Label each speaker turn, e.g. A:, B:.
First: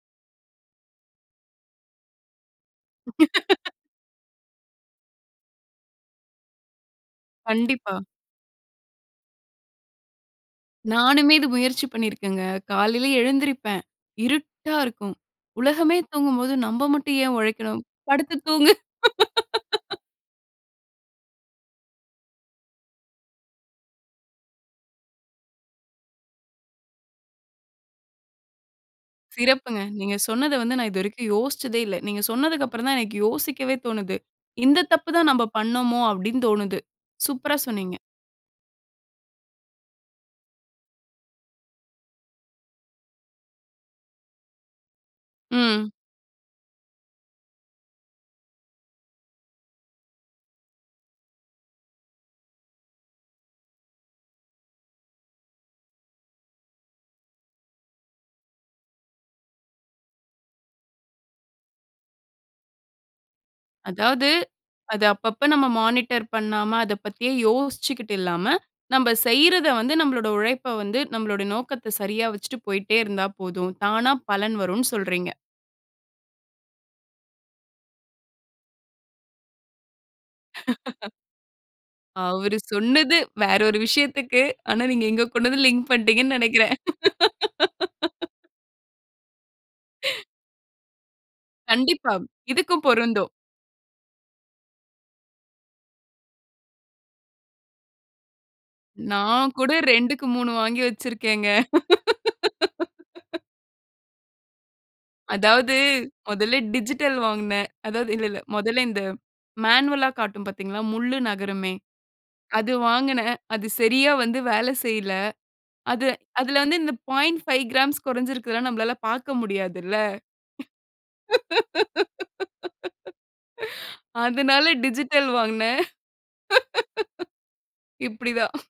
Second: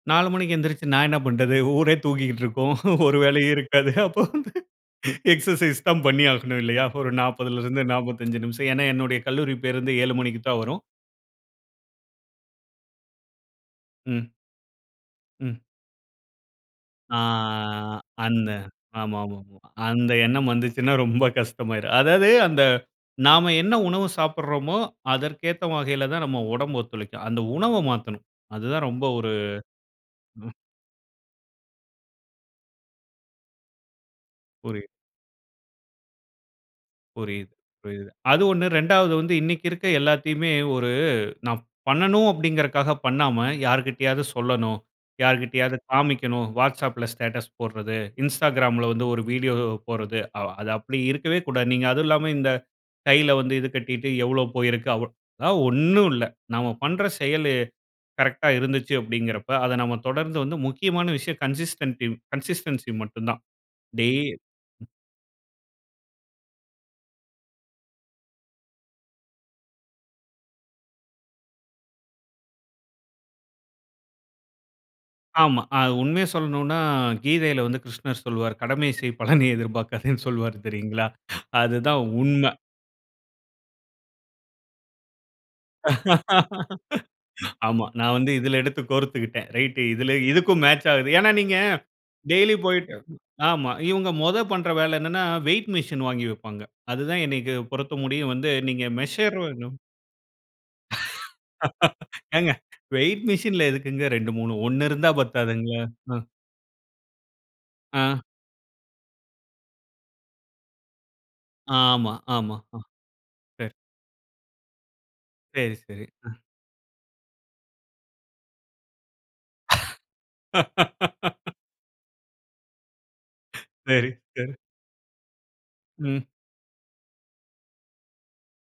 A: 4:00 மணிக்கு எழுந்திருச்சு நான் என்ன பண்றது? ஊரே தூங்கிக்கிட்டு இருக்கும். ஒரு வேலையும் இருக்காது. அப்போ வந்து, எக்சர்சைஸ் தான் பண்ணி ஆகணும் இல்லையா? ஒரு 40ல இருந்து
B: கண்டிப்பா.
A: 45 நிமிஷம். ஏன்னா, என்னுடைய கல்லூரி பேருந்து 7:00 மணிக்கு தான் வரும்.
B: நானுமே இது முயற்சி பண்ணிருக்கேன்ங்க. காலையில எழுந்திரிப்பேன்.
A: ம்.
B: இருட்டா இருக்கும்.
A: ம்.
B: உலகமே தூங்கும்போது நம்ப
A: ஆ
B: மட்டும் ஏன் உழைக்கணும். படுத்து
A: அந்த,
B: தூங்கு.
A: ஆமா, ஆமா. அந்த எண்ணம் வந்திச்சுன்னா ரொம்ப கஷ்டமாயிரும். அதாவது அந்த நாம என்ன உணவு சாப்பிறமோ அதற்கு ஏத்த வகையில தான் நம்ம உடம்பு ஒத்துழைக்கும். அந்த உணவ மாத்தணும். அது தான் ரொம்ப ஒரு
B: சிறப்புங்க. நீங்க
A: ம்.
B: சொன்னத வந்து நான் இதுவரைக்கும் யோசிச்சதே இல்ல. நீங்க சொன்னதுக்கப்புறம் தான் எனக்கு யோசிக்கவே தோணுது. இந்த
A: புரியு
B: தப்பு தான் நம்ப பண்ணினோமோ அப்டின்னு தோணுது.
A: புரியுது,
B: சூப்பர்ரா சொன்னீங்க.
A: புரியுது. அது ஒண்ணு, 2ஆவது வந்து இன்னிக்கு இருக்க எல்லாத்தையுமே ஒரு நான் பண்ணணும் அப்டிங்க்றதுக்காக பண்ணாம யார்கிட்டயாவது சொல்லணும். யார்கிட்டயாவது
B: ம்.
A: காமிக்கணும். Whatsappல ஸ்டேட்டஸ் போடறது, Instagramல வந்து ஒரு வீடியோ போடறது. அது அப்படி இருக்கவே கூடாது. நீங்க அதுவும் இல்லாம, இந்த கையில வந்து இது கட்டிக்கிட்டு எவ்ளோ போயிருக்கு அவ. அதெல்லாம் ஒண்ணு இல்ல. நாம பண்ற செயல்லயே கரெக்ட்டா இருந்துச்சு அப்டிங்க்றப்ப, அத நாம தொடர்ந்து வந்து முக்கியமான விஷயம் கன்சிஸ்டட் கன்சிஸ்டன்சி மட்டும் தான். டே
B: அதாவது, அத அப்ப அப்ப நாம மானிட்டர் பண்ணாம, அத பத்தியே யோசிச்சிக்கிட்டு இல்லாம, நம்ப செய்றத வந்து நம்ளோட உழைப்ப வந்து நம்ளோட நோக்கத்த, சரியா வைச்சிட்டு போயிட்டே இருந்தா போதும். தானா பலன் வரும்ன்னு சொல்றீங்க.
A: ஆமா. அது உண்மையை சொல்லனும்னா கீதையில வந்து கிருஷ்ணர் சொல்வாரு, "கடமை செய் பலனை எதிர்பார்க்காதேன்னு" சொல்வாரு தெரியுங்களா? அதுதான் உண்ம.
B: அவரு சொன்னது வேற ஒரு விஷயத்துக்கு, ஆனா நீங்க இங்க கொண்டு வந்து லிங்க் பண்ணிட்டீங்கன்னு நினைக்கிறேன்.
A: ஆமா. நான் வந்து இதில எடுத்து கோரத்துக்கிட்டேன். ரைட் இதில, இதுக்கும் மேட்ச் ஆகுது. ஏன்ன, நீங்க
B: கண்டிப்பா.
A: டெய்லி
B: இதுக்கும்
A: போய்ட்டு
B: பொருந்தும்.
A: ஆமா. இவங்க முதல் பண்ணுற வேல என்னன்னா, வெய்ட் மிஷின் வாங்கி வைப்பாங்க. அது தான் எனக்கு பொறுத்த முடியும் வந்து நீங்க மெஷர்
B: நான் கூட 2க்கு 3 வாங்கி வச்சிருக்கேன்ங்க.
A: ஏங்க வெய்ட் மிஷின்ல எதுக்குங்க 2, 3 1 இருந்தா
B: அதாவது,
A: பத்தாதுங்களா? ஆ.
B: மொதல்ல டிஜிட்டல் வாங்கினேன். அதாவது
A: ஆ.
B: இல்ல, இல்ல. மொதல்ல இந்த மேனுவல்ல காட்டும் பார்த்தீங்களா, முள்ளு நகருமே.
A: ஆமா, ஆமா.
B: அது
A: அ.
B: வாங்கினேன். அது
A: சரி.
B: சரியா வந்து வேலை செய்யல்ல.
A: சரி, சரி.
B: அது
A: அ.
B: அதில வந்து இந்த 0.5 கிராம்ஸ் குறைச்சு இருக்கிறதுலாம் நம்மளால பார்க்க முடியாது இல்ல.
A: சரி, சரி.
B: அதனால டிஜிட்டல் வாங்கினேன்.
A: ம்.
B: இப்படிதான்.